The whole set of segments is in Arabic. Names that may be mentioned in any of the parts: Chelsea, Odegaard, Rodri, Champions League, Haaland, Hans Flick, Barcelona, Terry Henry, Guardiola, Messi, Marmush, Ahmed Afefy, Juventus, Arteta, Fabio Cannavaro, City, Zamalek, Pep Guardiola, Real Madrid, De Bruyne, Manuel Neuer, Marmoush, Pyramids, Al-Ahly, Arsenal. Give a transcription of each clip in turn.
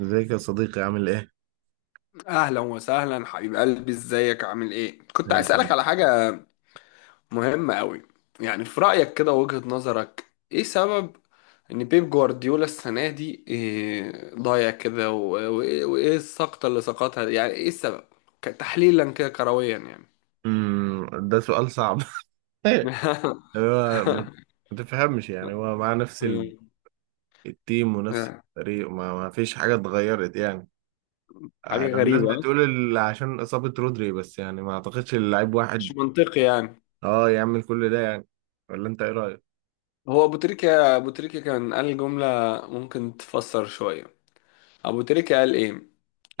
ازيك يا صديقي عامل ايه؟ اهلا وسهلا حبيب قلبي، ازيك عامل ايه؟ كنت عايز اسالك الحمد. على حاجه مهمه قوي. يعني في رايك، كده وجهة نظرك ايه سبب ان بيب جوارديولا السنه دي إيه ضايع كده وايه السقطه اللي سقطها دي؟ يعني ايه السبب، تحليلا كده كرويا يعني؟ ده سؤال صعب. هو ما تفهمش، يعني هو مع نفس مم. التيم ونفس الفريق، ما فيش حاجة اتغيرت يعني. آه، حاجه الناس غريبه، بتقول عشان إصابة رودري، بس يعني ما اعتقدش اللعيب مش واحد منطقي يعني. اه يعمل كل ده يعني. ولا انت ايه رأيك؟ هو ابو تريكه ابو تريكه كان قال جمله ممكن تفسر شويه. ابو تريكه قال ايه؟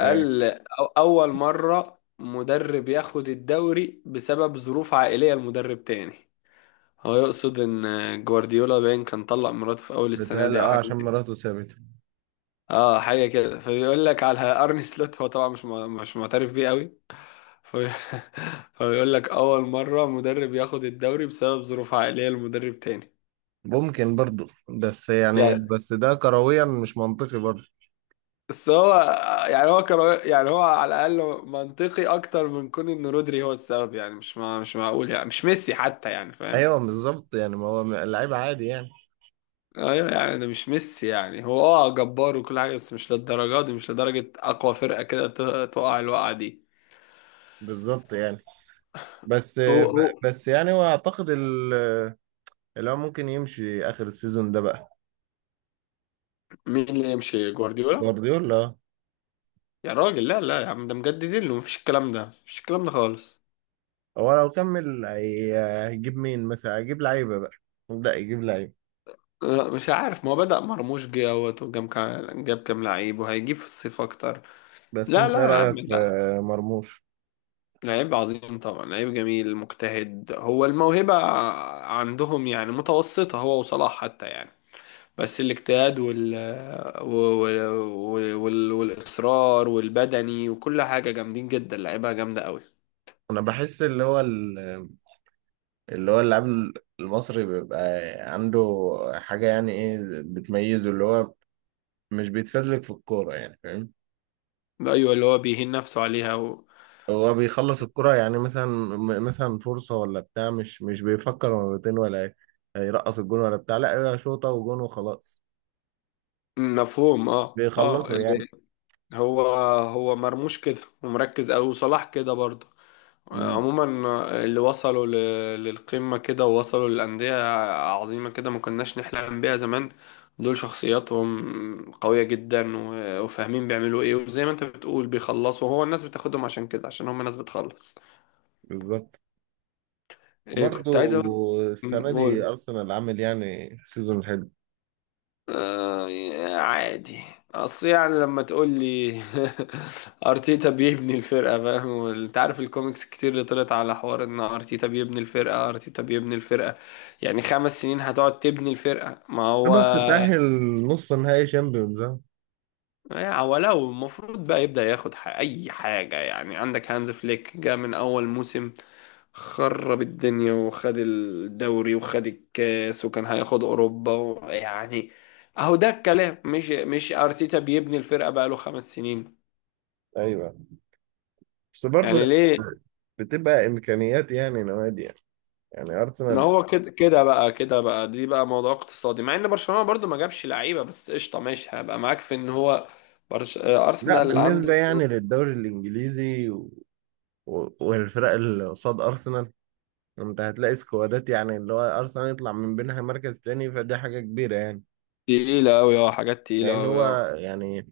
ايه، أول مرة مدرب ياخد الدوري بسبب ظروف عائلية لمدرب تاني. هو يقصد إن جوارديولا باين كان طلق مراته في أول السنة بيتهيألي دي أو اه حاجة عشان كده. مراته سابته. اه، حاجة كده، فبيقول لك على أرني سلوت. هو طبعا مش معترف بيه قوي، فبي- فبيقول لك أول مرة مدرب ياخد الدوري بسبب ظروف عائلية لمدرب تاني، ممكن برضه، بس يعني يعني. بس ده كرويا مش منطقي برضه. بس هو يعني هو كان يعني هو على الأقل منطقي أكتر من كون إن رودري هو السبب. يعني مش معقول يعني، مش ميسي حتى، يعني فاهم؟ ايوه بالظبط، يعني ما هو اللعيب عادي يعني. ايوه، يعني ده مش ميسي. يعني هو اه جبار وكل حاجه، بس مش للدرجه دي، مش لدرجه اقوى فرقه كده تقع الوقعه دي. بالظبط يعني. بس هو هو بس يعني هو اعتقد اللي هو ممكن يمشي اخر السيزون ده بقى. مين اللي يمشي جوارديولا؟ جوارديولا، يا راجل، لا لا يا عم، ده مجددين له، مفيش الكلام ده، مفيش الكلام ده خالص. هو لو كمل هيجيب مين؟ مثلا هيجيب لعيبه بقى، يبدا يجيب لعيبه. لا، مش عارف، ما هو بدأ مرموش جه اهوت، وجاب كام، جاب كام لعيب، وهيجيب في الصيف اكتر. بس لا انت ايه لا يا عم، رايك في لا. مرموش؟ لعيب عظيم طبعا، لعيب جميل مجتهد. هو الموهبة عندهم يعني متوسطة، هو وصلاح حتى يعني. بس الاجتهاد وال... والإصرار والبدني وكل حاجة جامدين جدا، لعيبة جامدة قوي. انا بحس اللي هو اللاعب المصري بيبقى عنده حاجه يعني، ايه بتميزه؟ اللي هو مش بيتفزلك في الكوره يعني، فاهم؟ أيوة، اللي هو بيهين نفسه عليها هو بيخلص الكرة، يعني مثلا مثلا فرصة ولا بتاع، مش بيفكر مرتين ولا ايه هيرقص الجون ولا بتاع، لا هي شوطة وجون وخلاص. مفهوم، اه اه، بيخلصوا يعني. اللي هو هو مرموش كده، ومركز قوي، وصلاح كده برضه. امم عموما، اللي وصلوا للقمة كده، ووصلوا للأندية عظيمة كده ما كناش نحلم بيها زمان، دول شخصياتهم قوية جدا وفاهمين بيعملوا ايه، وزي ما انت بتقول بيخلصوا. هو الناس بتاخدهم عشان كده، عشان هم ناس بتخلص. بالظبط. إيه، وبرضه كنت عايز اقول. السنة دي قول. أرسنال عامل يعني سيزون حلو، آه، عادي. اصل يعني لما تقول لي ارتيتا بيبني الفرقه، فاهم؟ انت عارف الكوميكس كتير اللي طلعت على حوار ان ارتيتا بيبني الفرقه، ارتيتا بيبني الفرقه. يعني 5 سنين هتقعد تبني الفرقه؟ ما هو بس تأهل نص نهائي شامبيونز آه. يعني، ولو المفروض بقى يبدأ ياخد أي حاجة. يعني عندك هانز فليك، جه من أول موسم خرب الدنيا وخد الدوري وخد الكاس وكان هياخد أوروبا يعني، أهو ده الكلام. مش أرتيتا بيبني الفرقة بقاله 5 سنين أيوه، بس برضه يعني ليه؟ بتبقى إمكانيات يعني نوادي، يعني يعني ما أرسنال، هو كده كده بقى، كده بقى دي بقى موضوع اقتصادي. مع إن برشلونة برضو ما جابش لعيبة، بس قشطة ماشي، هبقى معاك في إن هو برش... آه، لا أرسنال بالنسبة عنده يعني للدوري الإنجليزي و، والفرق اللي قصاد أرسنال، انت هتلاقي سكوادات، يعني اللي هو ارسنال يطلع من بينها مركز تاني فدي حاجه كبيره يعني. تقيلة أوي، أه، حاجات تقيلة لان أوي، هو أه. يعني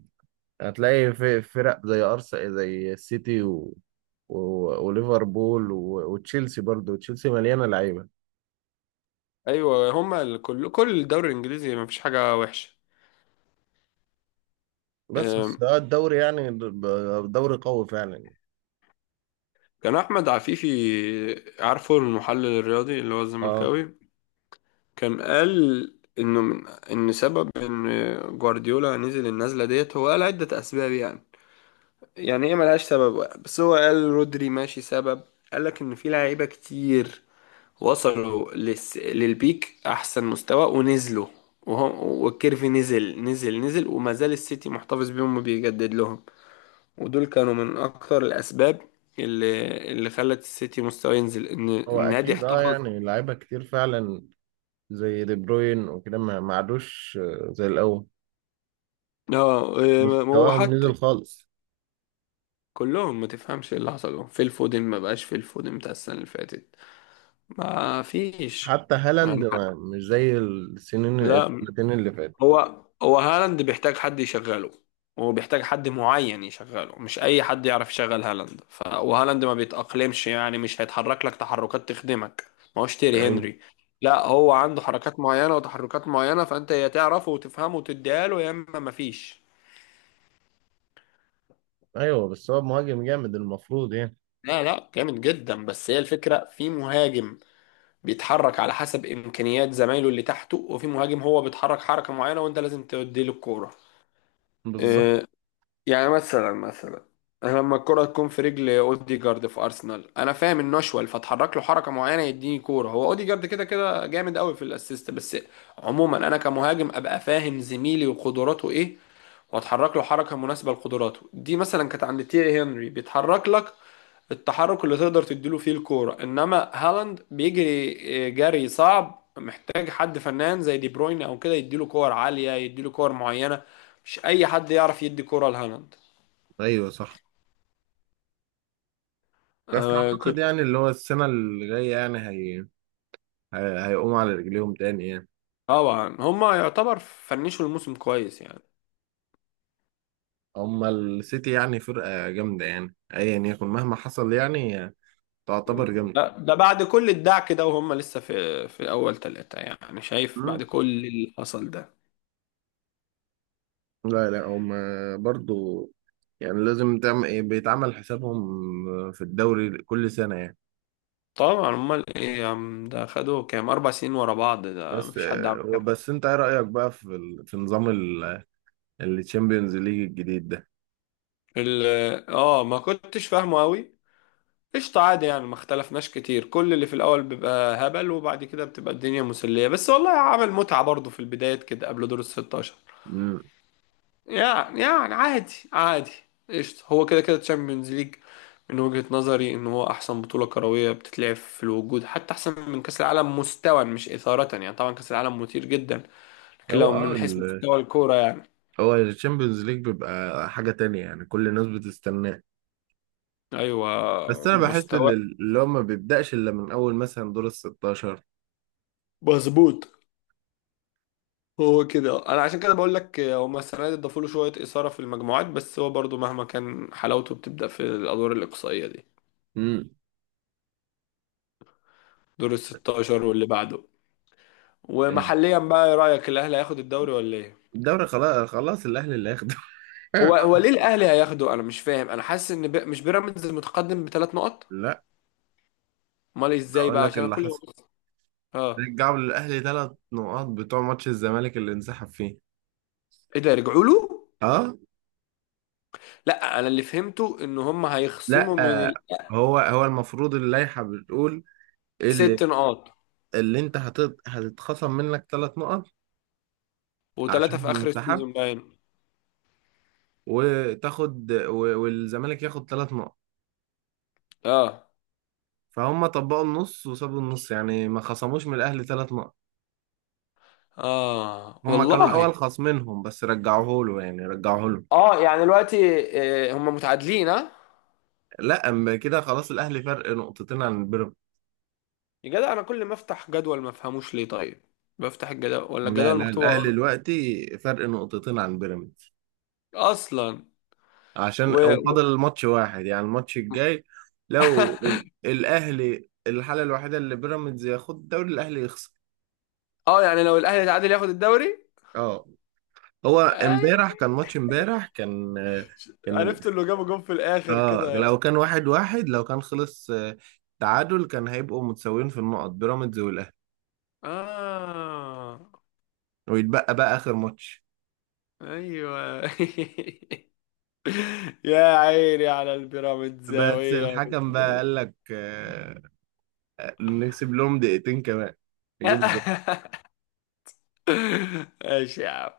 هتلاقي في فرق زي ارسنال، زي السيتي و... وليفربول وتشيلسي، برضو تشيلسي مليانه لعيبه. ايوه، هما كل الدوري الانجليزي ما فيش حاجه وحشه. بس أم، ده الدوري يعني، دوري قوي فعلا. كان احمد عفيفي، عارفه المحلل الرياضي اللي هو اه الزملكاوي، كان قال انه من ان سبب ان جوارديولا نزل النزله ديت، هو قال عده اسباب يعني ايه، ملهاش سبب واحد، بس هو قال رودري ماشي سبب. قال لك ان في لعيبه كتير وصلوا للبيك احسن مستوى ونزلوا، وهم والكيرف نزل نزل نزل، وما زال السيتي محتفظ بيهم وبيجدد لهم. ودول كانوا من اكتر الاسباب اللي خلت السيتي مستواه ينزل، ان هو النادي اكيد اه، احتفظ. يعني لعيبه كتير فعلا زي دي بروين وكده، ما عادوش آه، زي الاول. اه، إيه، مستواهم نزل وحتى خالص. كلهم ما تفهمش ايه اللي حصل لهم في الفودن. ما بقاش في الفودن بتاع السنه اللي فاتت، ما فيش حتى هالاند يعني. ما، مش زي السنين لا، السنتين اللي فاتت. هو هو هالاند بيحتاج حد يشغله. هو بيحتاج حد معين يشغله، مش اي حد يعرف يشغل هالاند. وهالاند ما بيتأقلمش يعني، مش هيتحرك لك تحركات تخدمك، ما هوش تيري ايوه، هنري. لا، هو عنده حركات معينة وتحركات معينة، فانت يا تعرفه وتفهمه وتديها له، يا اما ما فيش. ايوه، بس هو مهاجم جامد المفروض يعني. لا لا، جامد جدا، بس هي الفكرة في مهاجم بيتحرك على حسب امكانيات زمايله اللي تحته، وفي مهاجم هو بيتحرك حركة معينة وانت لازم تديله الكورة. بالظبط. يعني مثلا أنا لما الكرة تكون في رجل اوديجارد في ارسنال، انا فاهم انه اشول فاتحرك له حركه معينه يديني كوره. هو اوديجارد كده كده جامد قوي في الاسيست. بس عموما انا كمهاجم ابقى فاهم زميلي وقدراته ايه، واتحرك له حركه مناسبه لقدراته دي. مثلا كانت عند تيري هنري، بيتحرك لك التحرك اللي تقدر تديله فيه الكوره. انما هالاند بيجري، جري صعب، محتاج حد فنان زي دي بروين او كده يديله كور عاليه، يديله كور معينه. مش اي حد يعرف يدي كوره لهالاند. ايوه صح، بس آه اعتقد كنت. يعني اللي هو السنه اللي جايه يعني هيقوموا على رجليهم تاني يعني. طبعا هما يعتبر فنشوا الموسم كويس يعني. اما السيتي يعني فرقه جامده، يعني ايا يكن مهما حصل يعني تعتبر جامده. ده بعد كل الدعك ده وهم لسه في في اول ثلاثة، يعني شايف مم. بعد كل اللي حصل ده. لا لا، هم برضو يعني لازم بيتعمل حسابهم في الدوري كل سنه يعني. طبعا امال ايه يا عم؟ ده خدوا كام، 4 سنين ورا بعض، ده بس مفيش حد عمل كده. بس انت ايه رايك بقى في نظام الشامبيونز ليج الجديد ده؟ ما كنتش فاهمه قوي. قشطة، عادي يعني، ما اختلفناش كتير. كل اللي في الاول بيبقى هبل، وبعد كده بتبقى الدنيا مسلية. بس والله عمل متعة برضه في البداية كده، قبل دور ال 16. مم. عادي عادي، قشطة. هو كده كده تشامبيونز ليج من وجهة نظري ان هو احسن بطولة كروية بتتلعب في الوجود، حتى احسن من كأس العالم مستوى، مش إثارة يعني. طبعا كأس العالم مثير جدا، لكن هو لو من حيث اه مستوى الكورة يعني. هو الشامبيونز ليج بيبقى حاجة تانية، يعني كل الناس بتستناه. ايوه، بس أنا بحس إن مستوى اللي هو ما بيبدأش إلا من أول مثلا دور ال 16. مظبوط. هو كده، انا عشان كده بقول لك هما السنة دي ضافوا له شوية إثارة في المجموعات، بس هو برضو مهما كان حلاوته بتبدأ في الأدوار الإقصائية دي، امم دور ال 16 واللي بعده. ومحليا بقى، ايه رأيك؟ الاهلي هياخد الدوري ولا ايه؟ الدوري خلاص خلاص الأهلي اللي هياخده. هو هو ليه الاهلي هياخده؟ انا مش فاهم، انا حاسس ان مش بيراميدز المتقدم ب3 نقط. لا، امال ازاي بقول بقى؟ لك عشان أنا اللي كل يوم حصل: ببص. اه، رجعوا للأهلي 3 نقاط بتوع ماتش الزمالك اللي انسحب فيه. ايه ده، رجعوا له؟ أه، لا، انا اللي فهمته ان هم لا هيخصموا من آه، هو المفروض اللائحة بتقول اللي 6 نقاط اللي أنت هتتخصم منك 3 نقط و3 عشان في اخر انسحب، السيزون باين. وتاخد، والزمالك ياخد 3 نقط. اه. فهم طبقوا النص وسابوا النص، يعني ما خصموش من الاهلي 3 نقط. اه هم كانوا والله. الاول خاصمينهم بس رجعوه له، يعني رجعوه له. اه، يعني دلوقتي هم متعادلين، ها. لا اما كده خلاص الاهلي فرق نقطتين عن بيراميدز. يا جدع، انا كل ما افتح جدول ما افهموش ليه، طيب. بفتح الجدول ولا لا الجدول لا، مكتوبه الاهلي غلط دلوقتي فرق نقطتين عن بيراميدز، اصلا؟ عشان و... و... وفاضل الماتش واحد يعني، الماتش الجاي. لو الاهلي، الحاله الوحيده اللي بيراميدز ياخد الدوري، الاهلي يخسر. اه، يعني لو الاهلي تعادل ياخد الدوري. اه، هو آه، امبارح كان ماتش، امبارح كان عرفت اللي جابوا جون في الاخر اه كده. لو كان واحد واحد، لو كان خلص آه، تعادل، كان هيبقوا متساويين في النقط، بيراميدز والاهلي، اه، ويتبقى بقى اخر ماتش. ايوه. يا عيني على بس البيراميدزاوية. الحكم بقى قال لك، نكسب لهم دقيقتين كمان يجيبوا جول. ماشي يا عم،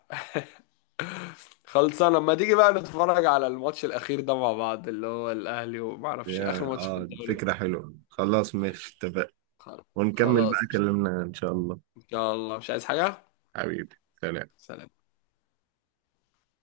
خلصانه. لما تيجي بقى نتفرج على الماتش الاخير ده مع بعض، اللي هو الاهلي وما اعرفش اخر يا، ماتش في فكرة الدوري. حلوة، خلاص ماشي اتفقنا، خلاص. ونكمل بقى خلاص، كلامنا ان شاء الله. ان شاء الله. مش عايز حاجه. حبيبي، سلام. سلام.